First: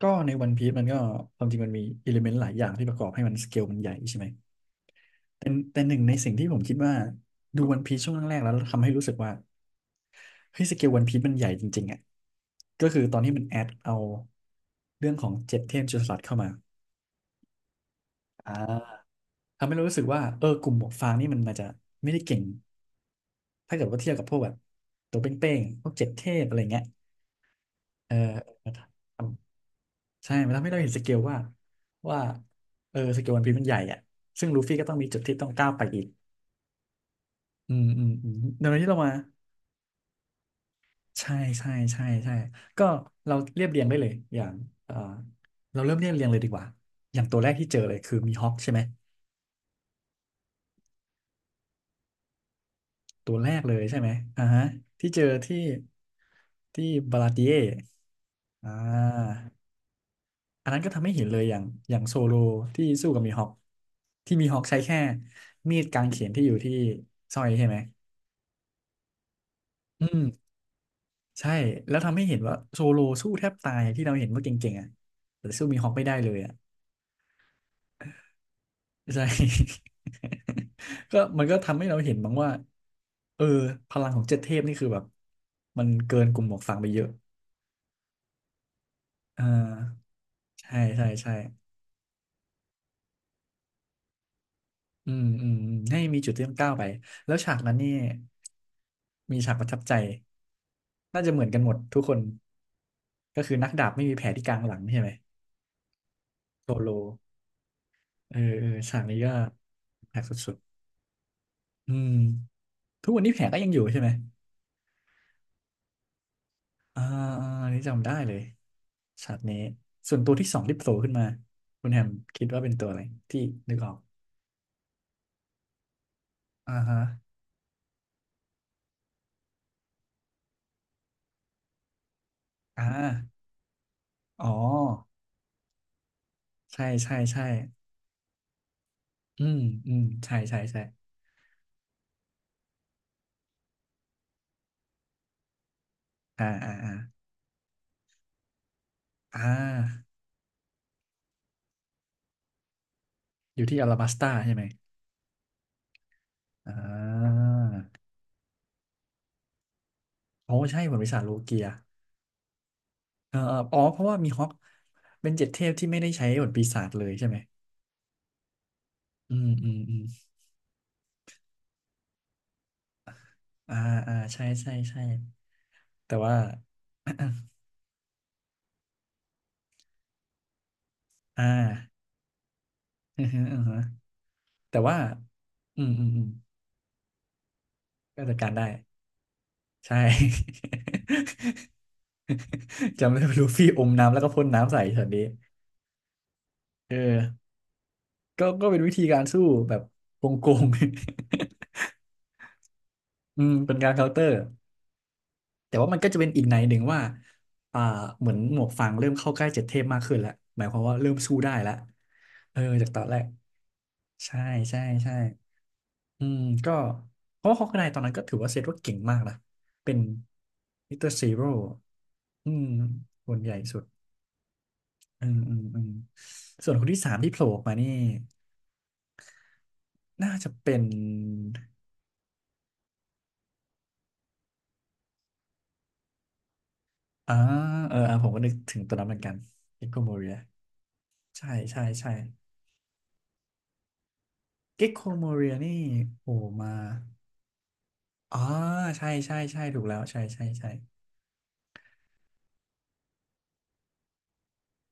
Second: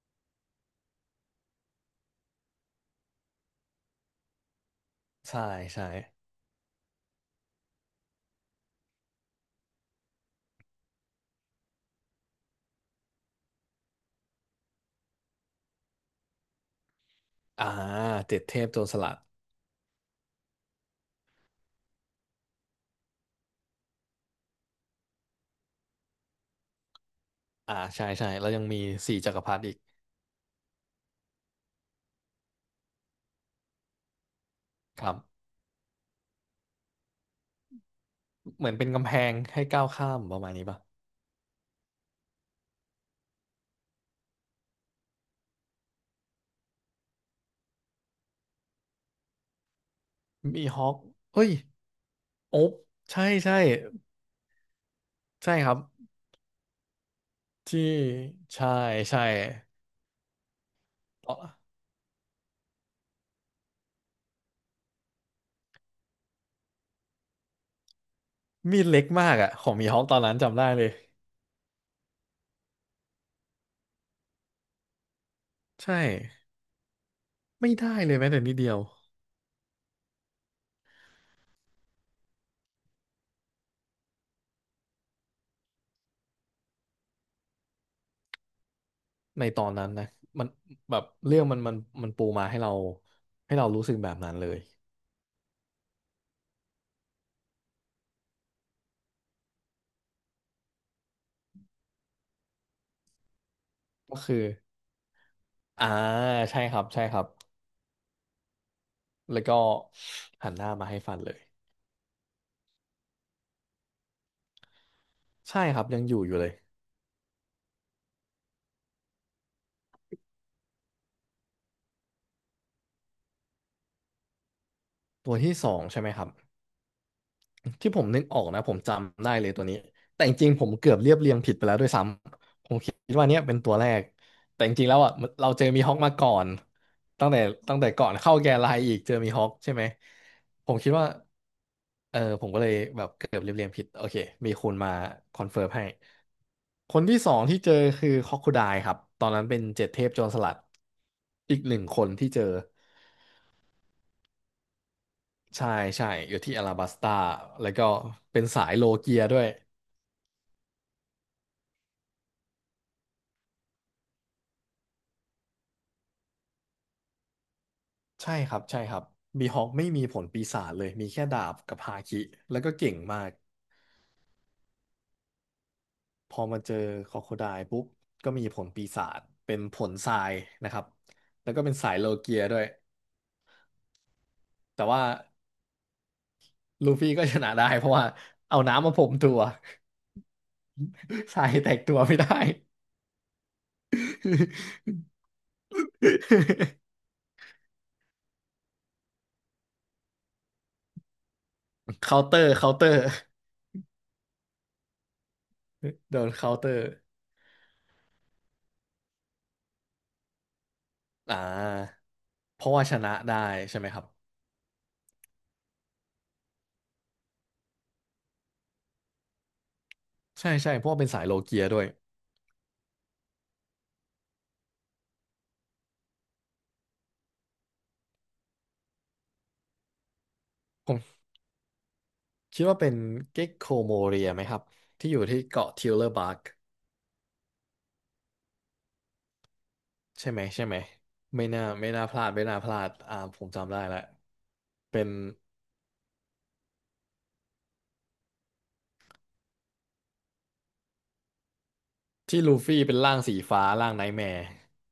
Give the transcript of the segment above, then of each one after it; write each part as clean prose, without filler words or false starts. ก็ในวันพี e มันก็ความจริงมันมีอิเลเมนต์หลายอย่างที่ประกอบให้มันสเกลมันใหญ่ใช่ไหมใช่แต่แต่ใช่ หนึ่งในสิ่งที่ผมคิดว่าดูวันพีซช่วงแรกๆแล้วทำให้รู้สึกว่าเฮ้ยสเกลวันพีซมันใหญ่จริงๆอ่ะก็คือตอนที่มันแอดเอาเรื่องของเจ็ดเทพจุลศาสตร์เข้ามาอ่าเจ็ดอ่เทพโจรสาลัดทำให้เรารู้สึกว่าเออกลุ่มหมวกฟางนี่มันอาจจะไม่ได้เก่งถ้าเกิดว่าเทียบกับพวกแบบตัวเป้งๆพวกเจ็ดเทพอะไรเงี้ยอ่า ใช่เอใช่ แล้วยังมีสี่จัอ กรพรรดิอีกใช่มันทำให้เราเห็นสเกลว่าว่าเออสเกลวันพีมันใหญ่อ่ะซึ่งลูฟี่ก็ต้องคมีรับ จุดที่ต้องก้าวไปอีกอืมอืมอืมเหเดี๋ยมือวนเป็ที่นเรากำมาแพงให้ก้าวข้ามประมาณนี้ป่ะใช่ใช่ใช่ใช่ก็เราเรียบเรียงได้เลยอย่างเออเราเริ่มเรียบเรียงเลยดีกว่าอย่างตัวแรกที่เจอเลยคือมีฮอกใช่ไหมมีฮอกเฮ้ย โอ๊บใช่ตัวแรใช่กเลยใช่ไหมอ่าฮะที่เจอใช่ที่ครับที่บาลาติที่เอใช่อ่ใช่า อันนั้นก็ทำให้เห็นตอเลยนอย่างโซโลที่สู้กับมีฮอคที่มีฮอคใช้แค่มีดกางเขนที่อยู่ที่สร้อยใช่ไหมมีดเล็กมากอะ ของมีฮออืกตอมนนั้นจำได้เลย ใช่แล้วทำให้เห็นว่าโซโลสู้แทบตายที่เราเห็นว่าเก่งๆอ่ะแต่สู้มีฮอคใช่ ไม่ได้เลยอ่ะไม่ได้เลยแม้แต่นิดเดียว ใช่ ก็มันก็ทำให้เราเห็นบ้างว่าเออพลังของเจ็ดเทพนี่คือแบบมันเกินกลุ่มหมวกฟางไปเยอะอ่ในตอนนั้นนะ ามันใช่แบบใช่ใช่เรื่องมันปูมาให้เรารู้สึกแบบนั้นเลยอืมอืมอืมให้มีจุดที่ต้องก้าวไปแล้วฉากนั้นนี่มีฉากประทับใจ น่าจะเหมือนกันหมดทุกคนก็คือนักดาบไม่มีก็แผลคือที่กลางหลังใช่ไหมอ่าใช่โซครับโลใช่ครับ เออเออฉากนี้ก็แล้วก็แผลกสหัุนดหน้ามาให้ฟันเลยๆอืมทุกวันนี้แผลก็ยังอยู่ใช่ไหมใช่ครับยังอยู่อยู่เลยอ่าอ่าอันนี่จำได้เลยฉากนี้ส่วนตัวที่สองที่โผล่ขึ้นมาคุณแฮมคิดว่าเป็นตัวอะไรที่นึกออกตัวที่สองใช่ไหมครับ อ่าฮะที่ผมนึกออกนะผมจำได้เลยตัวนี้แต่จริงๆผมเกือบเรียบเรียงผิดไปแล้วด้วยซ้ำผมอ่าคิดว่าเนี้ยเป็นตัวแรกอ๋อแต่จริงๆแล้วอ่ะมันเราเจอมีฮอคมาก่อนใช่ใช่ตั้งแต่ใช่ตั้งแต่ก่อนเข้าแกนไลน์อีกเจอมีฮอือคมใช่ไหมอืมใช่ใช่ผมใช่คิดว่าเออผมก็เลยแบบเกือบเรียบเรียงผิดโอเคมีคุณมาคอนเฟิร์มให้อ่าอ่าอ่าคนที่สองที่เจอคือคอคคูไดครับตอนอ่นั้นเป็นเจ็ดเทาพโจรสลัดอีกหนึ่งคนที่เจออยู่ที่อลาบัสตาใช่ไหมใช่ใช่อยู่ที่ออ่ลาบัสตาาแล้วก็เป็นสายโลเกียด้วย โอ้ใช่ผลปีศาจโลเกีย เอออ๋อเพราะว่ามีฮอกเป็นเจ็ดเทพที่ไม่ได้ใช้บทปีศาจเลยใช่ไหมใช่ครับใช่ครับอืบีมฮออืกมไม่อืมีมผลปีศาจเลยมีแค่ดาบกับฮาคิแล้วก็เก่งมากอ่าอ่าใช่ใช่ใช่แต่พว่า อมาเจอคอโคไดปุ๊บก็มีผลปีศาจเป็นผลทรายนะครับ อ่า แล้วก็เป็นสา ยโลเกียด้วยอือฮึอือฮึแต่แต่ว่าว่าอืมอืมอืมลูฟี่ก็ชนะได้เพราะว่าก็จัดการเอาได้น้ำมาพรมตัว ใช่ ทรายแตกตัวไม่ได้ จำได้ว่าลูฟี่อมน้ำแล้วก็พ่นน้ำใส่ช็อตนี้ เออก็เป็นวิธีการสู้แบบโกงๆ เคาน์เตอร์เคาน์เตอร์ อืมเป็นการเคาน์เตอร์ แต่ว่ามันก็โดจะเป็นนอีกเคาในน์เตอหนึ่งร์ว่าอ่าเหมือนหมวกฟางเริ่มเข้าใกล้เจ็ดเทพมากขึ้นแล้ว หมายความว่าเริ่มสู้อ่ได้แล้วาเออเพราะว่าจากชตอนนะแรกได้ใช่ไหมครับใช่ใช่ใช่อืมก็เพราะว่าฮอกไกตอนนั้นก็ถือว่าเซตว่าเก่งมากนะเป็นใช่ใช่เพราะมิสว่าเตอเป็นร์สายซีโลโร่เกียด้วยอืมคนใหญ่สุด อืมอืมอืมส่วนคนที่สามที่โผล่ออกมานี่น่าจะเป็นผม คิดว่าเป็นเก็กโคโมเรียไหมครับที่อยู่ที่เกาะทิวเลอร์บาร์กอ่าเอออ่าผมก็นึกถึงตัวนั้นเหมือนกันเก็กโคโมเรีใช่ยไหมใช่ไหมไม่ใช่น่าใช่ไม่น่าใช่พลาดไม่น่าพลาดอ่าผมจำได้แล้วเก็กโคเป็นโมเรียนี่โผล่มา อ๋อใช่ใช่ใช่ถูกแล้วใช่ใช่ใช่ที่ลูฟี่เป็นร่างสีฟ้าร่างไนท์แมร์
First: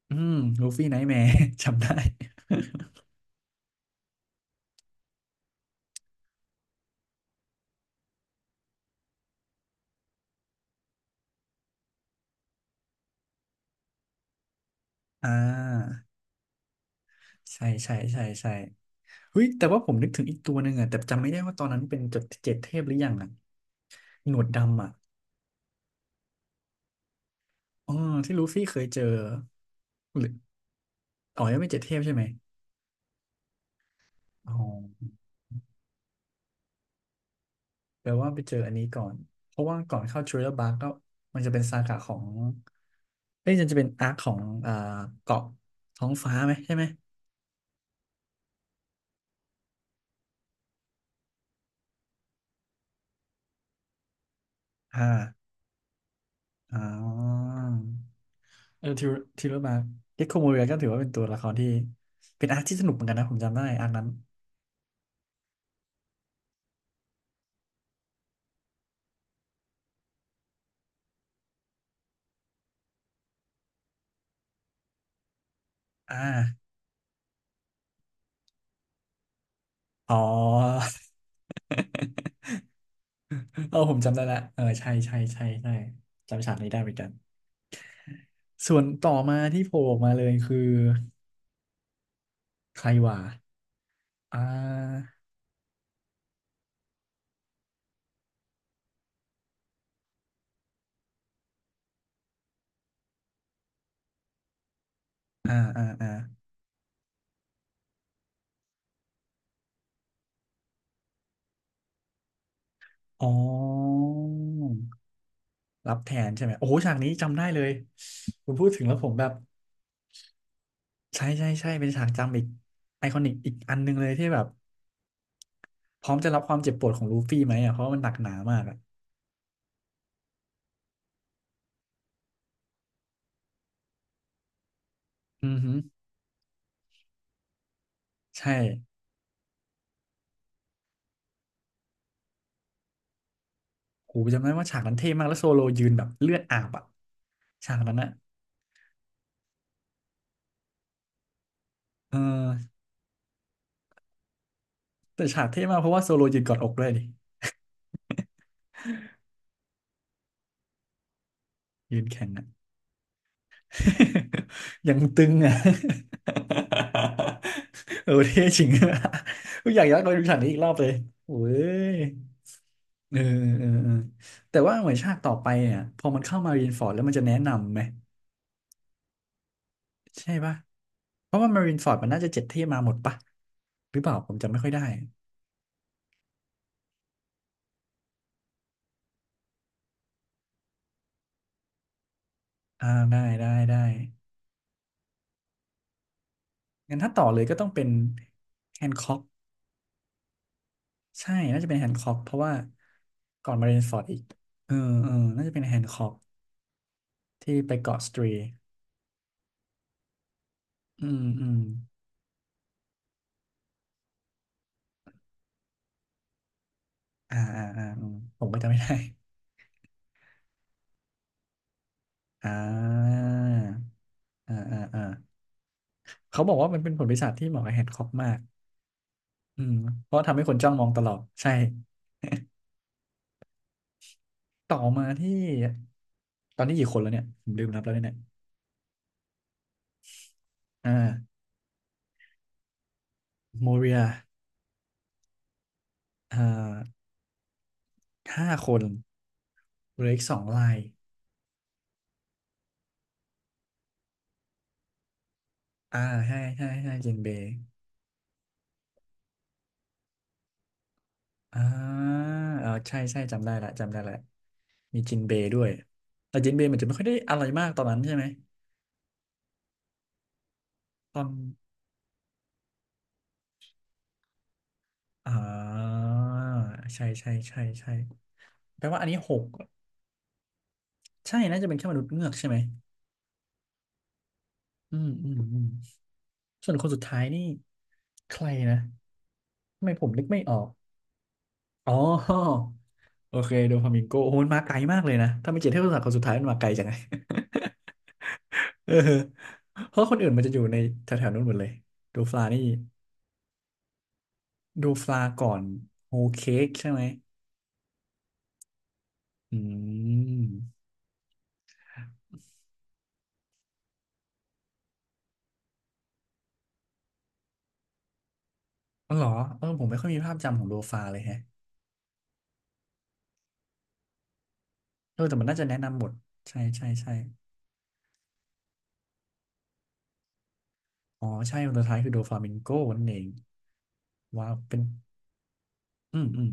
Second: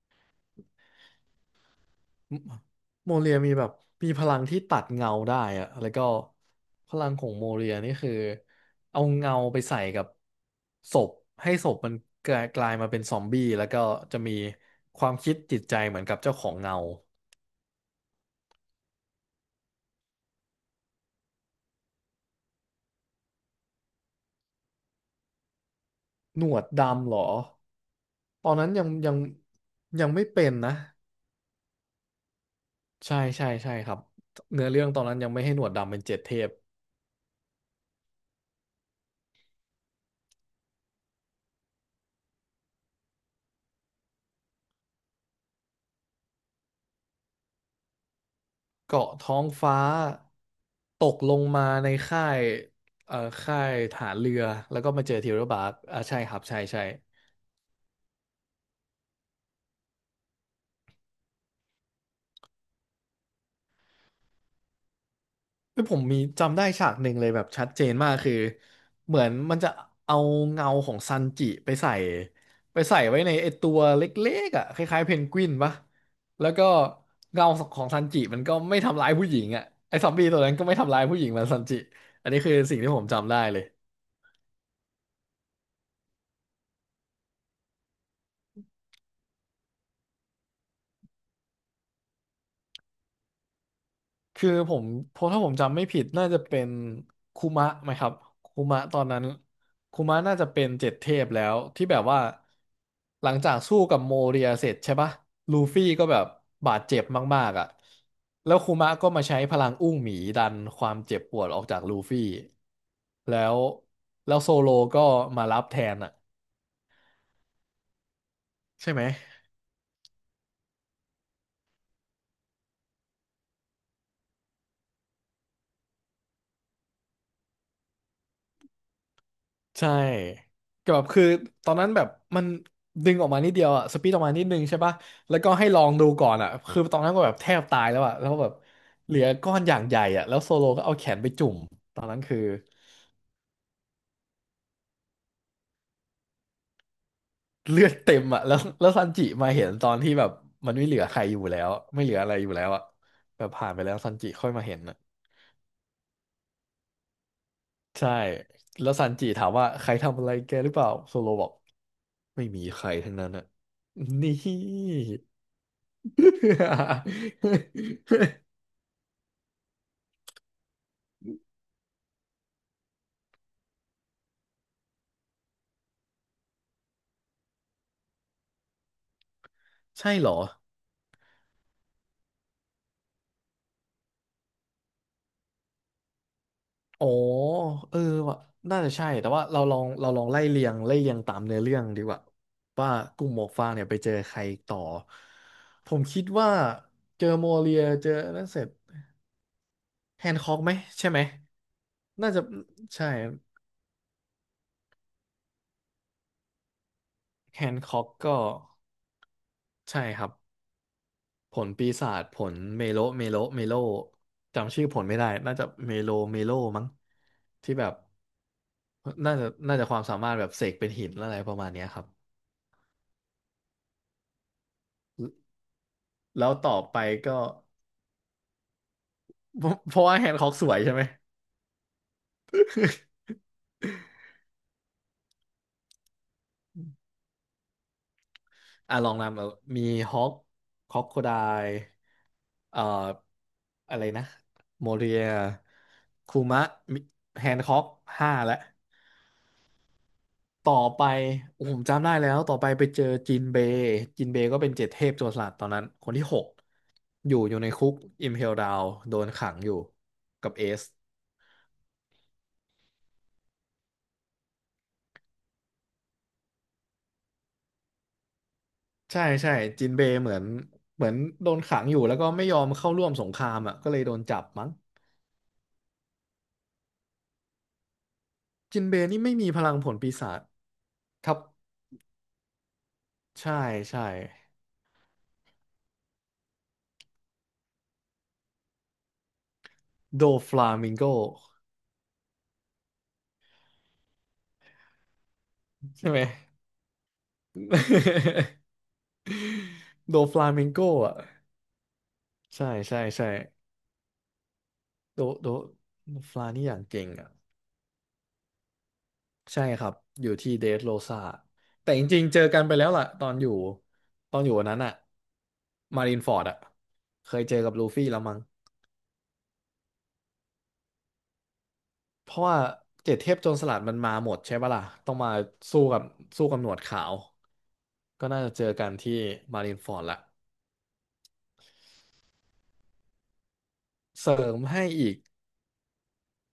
อืมลูฟี่ไนท์แมร์ จำได้ โมเรียมีแบบมีพลังที่ตัดเงาได้อะแล้วก็พลังของโมเรียนี่คือเอาเงาไปใส่กับศพให้ศพมันกลายมาเป็นซอมบี้แล้วก็จะมีความ อ่คิดจิตใจเหมืาอนกับเจ้าของเงา ใช่ใช่ใช่ใช่เฮ้ยแต่ว่าผมนึกถึงอีกตัวหนึ่งอะแต่จำไม่ได้ว่าตอนนั้นเป็นจดเจ็ดเทพหรือยังอะหนวดดำอะหนวดดำเหรอ อ๋อที่ลูตอนฟี่นั้นเคยัยงเจอยังยังหไม่รือเป็นนะ อ๋อยังไม่เจ็ดเทพใช่ไหมใช่ใช่ใช่ครับอ๋อเนื้อเรื่องตอนนั้นยังไม่ให้หนวดดำเป็นเจ็ดเทพแปลว่าไปเจออันนี้ก่อนเพราะว่าก่อนเข้าทริลเลอร์บาร์ก็มันจะเป็นซากะของเอ้ยมันจะเป็นอาร์คของอ่าเกาะท้องฟ้าไหมใช่ไหมเกาะท้องฟ้าตกลงมาในค่ายเอ่อค่ายฐานเรือ แล้วก็อ่า มาเจอเทวดาบาร์กอ่าใช่ครับใช่อ่ใช่ าเออทิวทิวมาเด็กโคโมเรียก็ถือว่าเป็นตัวละครที่เป็นอาร์คที่สนุกเหมือนกันนะผมจำได้อาร์คนั้นคือผมมีจำได้ฉากหนึ่งเลยแบบชัดเจนมากคือเหมือนมันจะเอาเงาของซันจิไปใส่ไว้ในไอตัวเล็กๆอ่ะคล้ายๆเพนกวินปะอ่าแล้วก็เงาของซันจิมันก็ไม่ทำร้ายผู้หญิงอ่ะไอซอมอ๋อ บี้ตัวนั้นก็ไม่ทำร้ายผู้หญิงเหมันซันจิอันนี้คือสิ่งที่ผมจำได้เลย เออผมจำได้ละเออใช่ใช่ใช่ใช่จำฉากนี้ได้เหมือนกันส่วนต่อมาที่โผล่ออกมาเลยคือใครว่าอ่คือผมาเพราะถ้าผมจำไม่ผิดน่าจะเป็นคุมะไหมครับคุมะตอนนั้นคุมะน่าจะเป็นเจ็ดเทพแล้วที่แบบว่าหลังจากสู้กับโมเรียเสร็จใช่ปะอ่าลูอ่าฟี่ก็อ่าแบบบาดเจ็บมากๆอ่ะแล้วคุมะก็มาใช้พลังอุ้งหมีดันความเจ็บปวดออกจากลูฟี่อ๋แล้วอแล้วโซโลก็มารับแทรันบแทอ่ะนใช่ไหมโอ้โหฉากนี้จำได้เลยคุณพูดถึงใช่แล้วไหม ผมแบบใช่ใช่ใช่เป็นฉากจำอีกไอคอนิกอีกอันหนึ่งเลยที่แบบ พร้อมจะรับความเจ็บปวดของลูฟี่ไหมอ่ะเพราะมันหนักหนามากอ่ะใช่ก็แบบคือตอนนั้นแบบมันดึงออกมานิดเดียวอะสปีดออกมานิดนึงใช่ปะแล้วอืก็อให้หือลองดูก่อนอะคือตอนนั้นก็แบบแทบตายแล้วอะแล้วแบใช่บเหลือก้อนอย่างใหญ่อะแล้วโซโลก็เอาแขนไปจุ่มตอนนั้นคือโหจำได้ว่าฉากนั้นเท่มากแล้วโซโลยืนแบบเลือดอาบอ่ะฉากเลือดนั้นอ่ะเต็มอะ แล้วซันจิมาเห็นตอนที่แบบมันไม่เหลือใครอยู่แล้วไม่เหลืเออออะไรอยู่แล้วอะแบบผ่านไปแล้วซันจิค่อยมาเห็นอะแต่ฉากเท่มากเพราะว่าโซโลยืนกอดอกด้วยดิใช่แล้วซันจิถามว่าใครทำอะไรแกหรือเปล่าโซโลบอกยืนแข็งไม่อ่ะ มีใครทั้งนั้นอะนี่ ยังตึงอ่ะ เออเท่จริง กูอยากย้อนกับไปดูฉากนี้อีกรอบเลยโอ้ยเออเออเออแต่ว่าเหมือนฉากต่อไปเนี่ยพอมันเข้ามารีนฟอร์ดแล้วมันจะแนะนำไหม ใช่เหรใช่อ ป่ะเพราะว่ามารินฟอร์ดมันน่าจะเจ็ดที่มาหมดป่ะหรือเปล่าผมจำไม่ค่อยได้อ๋อเออว่ะน่าจะใช่ แต่ว่าเราลองไล่เรียงไล่เรียงตามเนื้อเรื่องดีกว่าอ่าว่าได้กลุ่มหมได้วกฟางได้เนี่ยไปเจอใครต่อ ผมคิดว่างั้นถ้าต่เจออเลยโมก็ต้องเรียเป็นเจอนั่นเสร็จแฮนค็อกแฮนค็อกไหมใช่ไหมใช่น่าจะเป็นแฮนค็อกเพน่าราะจะว่าใช่ก่อนมารินฟอร์ดอีกเออเออน่าจะเป็นแฮนค็อกที่แฮไปนเกาะค็อกสตรีก็ใช่ครับอืมอืผมลปีศาจผลเมโลเมโลเมโลจำชื่อผลไม่ได้ น่าจะเมโลเมโลมั้งอ่าอ่าที่อ่าแบบ อืมผมก็จำไม่ได้น่าจะน่าจะความสามารถแบบเสกเป็นหินอะไรประมาณเนี้ยครับอ่าอ่าอ่าอ่าเขาแล้บวอกว่าต่อมันเป็นไปผลปีศาจก็ ที่เหมาะกับแฮนค็อกมากอืม เพราะเพว่าราะแฮนทำด์ให้ค็อคกนสจ้อวงยมองใช่ตไหมลอดใช่ ต่อมาที่ตอนนี้กี่คนแล้วเนี่ยผมลืมนับแล้วเนี่ยอ่ะลองนำเอามีฮอกอ่คอกโคไดาเอ่อโมเรีอะยไรนะโมเรียอ่คูมะาแฮนด์ค็อกห้าห้าแล้วคนเหลืออีกสองลาต่อยไปผมจำได้แล้วต่อไปไปเจอจินเบย์จินเบย์ก็เป็นเจ็ดเทพโจรสลัดตอนนั้นอ่าคนที่หใช่กใช่ใช่จินเบอยู่ย์อยู่ในคุกอิมเพลดาวโดนขังอยู่กับเอส อ่าเออใช่ใช่จำได้ละจำได้ละมีจินเบย์ด้วยแต่จินเบย์มันจะไม่ค่อยได้อะไรมากตอนนั้นใช่ไหมใช่ใช่จินเบย์เหมือนตอนโดนขังอยู่แล้วก็ไม่ยอมเข้าร่วมสงครามอ่ะก็เลยโดนจับมั้งอ่าใช่ใช่ใช่ใช่จิแปนลเบว่าอันย์นี้นี่หไม่กมีพลังผลปีศาจทัใช่บน่าจะเป็นแค่มนุษย์เงือกใช่ไหมใช่ใช่อืมอืมอืมส่วนคนสุดท้ายนี่ใครนะทำไมผมนึโดกไม่ฟออก ลามิงโกอ๋อโอเคโดฟามิงโกโอ้โหมันมาไกลมากเลยนะถ้าไม่เจ็ดเทพศาสตร์ใช่คนไหสุม ดท้ายมันมาไกลจังไง เออเพราะคนโดอื่นฟมันลาจะอยู่มิงในโก แถอ่ะวๆนู้นหมดเลยโดฟลานี่ใช่ใช่ใช่โดฟลาโดก่โดอนโฮโดฟลาเค้นี่กอย่างใช่ไหมเก่งอ่ะอืใช่ครับอยู่ที่เดมสโรซาแต่จริงๆเจอกันไปแล้วล่ะตอนอยู่วันนั้นอ่ะมารินฟอร์ดอ่ะเคยเจอกับลูฟี่แล้วมั้ง อ๋อเหรอเออผมไม่ค่อยมีภาพจำของโดฟาเลยแฮะเพราะว่าเจ็ดเทพโจรสลัดมันมาหมดใช่ปะล่ะต้องเออมาแต่มันน่าจะแนะสู้นำกัหบมดสู้กัใช่บหนวดใช่ขาใช่วก็น่าจะเจอกันที่มารินฟอร์ดละอ๋อใช่คนสุดท้ายคือโดฟามิงโกนั่นเองเสริว้าวมเป็นให้อีกอืมอืม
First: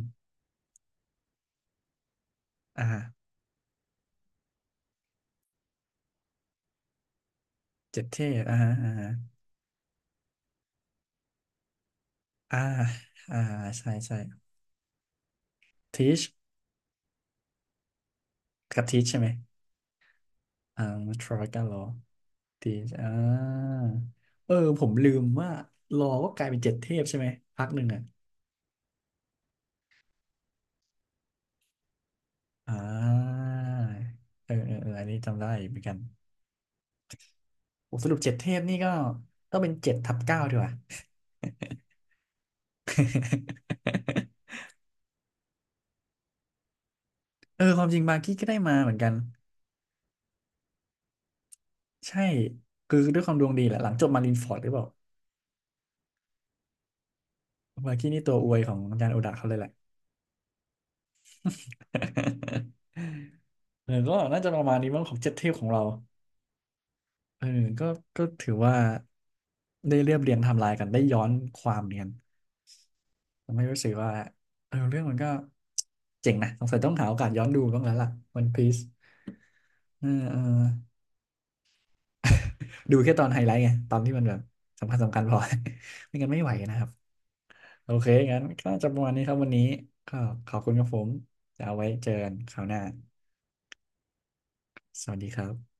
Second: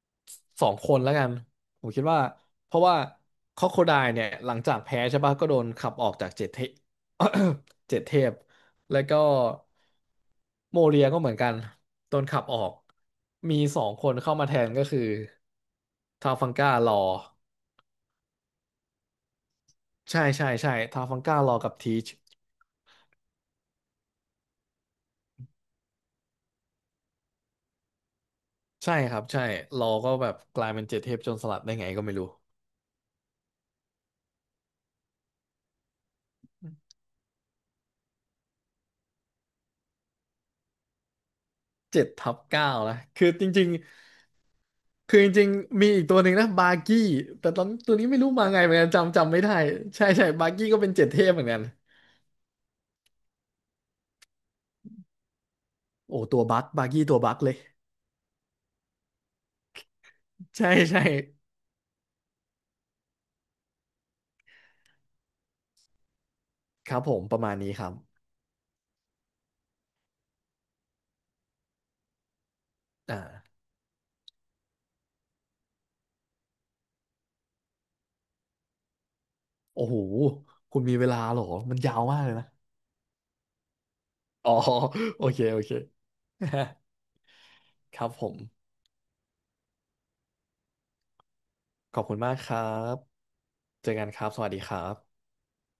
สองคนแล้วกันผมคิดว่าเพราะอ่าว่าคอ o โคไดเนี่ยหลังจากแพ้ใช่ปะก็โดนขับออกจากเจ็ดเทพ เจ็เจ็ดดเทเทพพอ่าฮะอ่าแล้วฮะก็โมเรียก็เหมือนกันโดนขับออ่าอกอ่ามีสอใช่งคนใช่เข้ามาแทนก็คือทีช ทาฟังก้ารอกะทิใช่ไหมใช่ใช่ใช่อ่าทาฟังทรอก้ายรอกากัลบอทีช ทีอ่าเออผมลืมว่ารอก็กลายเป็นเจ็ดเทพใช่ไหม พักหนึ่งอ่ะใช่ครับใช่เราก็แบบกลายเป็นเจ็ดเทพโจรสลัดได้ไงก็ไม่รู้อ่าเออเออเอออันนี้จำได้เหมือนกันโอ้สรุปเจ็ดเทพนี่ก็ต้องเป็น7/9ดีกว่า เจ็ดทับเก้านะคือจริง ๆคือจริงๆมีอีกตัวหนึ่งนะบาร์กี้แต่ตเอออนความตัจวริงนี้บาไม่ร์รู้กี้ก็มาได้ไงเหมืมาอนกัเหนมือนกัน จำไม่ได้ใช่ใช่บาร์กี้ก็เป็นเจ็ดเทพเหมือนกันใช่คือด้วยความดวงดีแหละหลังจบมารินฟอร์ดหรือเปล่า โอ้ตัวบั๊กบาร์กี้ตัวบั๊กเลยบาร์กี้นี่ตัวอวยของอาจารย์โอดะเขาเลยแหละ ใช่ใช่ เออก็น่าจะประมาณนี้มั้งของเจ็ดเทพของเรา ครับผมประเออมาณนี้คก็รับถือว่าได้เรียบเรียงไทำลายกันได้ย้อนความเนียนทำอ่าให้รู้สึกว่าเออเรื่องมันก็เจ๋งนะสงสัยต้องหาโอกาสย้อนดูบ้างแล้วล่ะ One Piece โอ้โหเออเออคุณมีเวลาเหรอมันยาวมากเลยนะดูแค่ตอนไฮไลท์ไงตอนที่มันแบบอ๋อ สำคัญสำ คัโอญพอ เคโอเค ไม่งั้นไม่ไหวนะครับโอ คเครับผมงั้นก็จะประมาณนี้ครับวันนี้ก็ขอบคุณครับผมจะเอาไว้ขอบเจอคุณกัมานกคครัราวหน้าบเจอกันครับสวัสดีครัสวับสดีครับ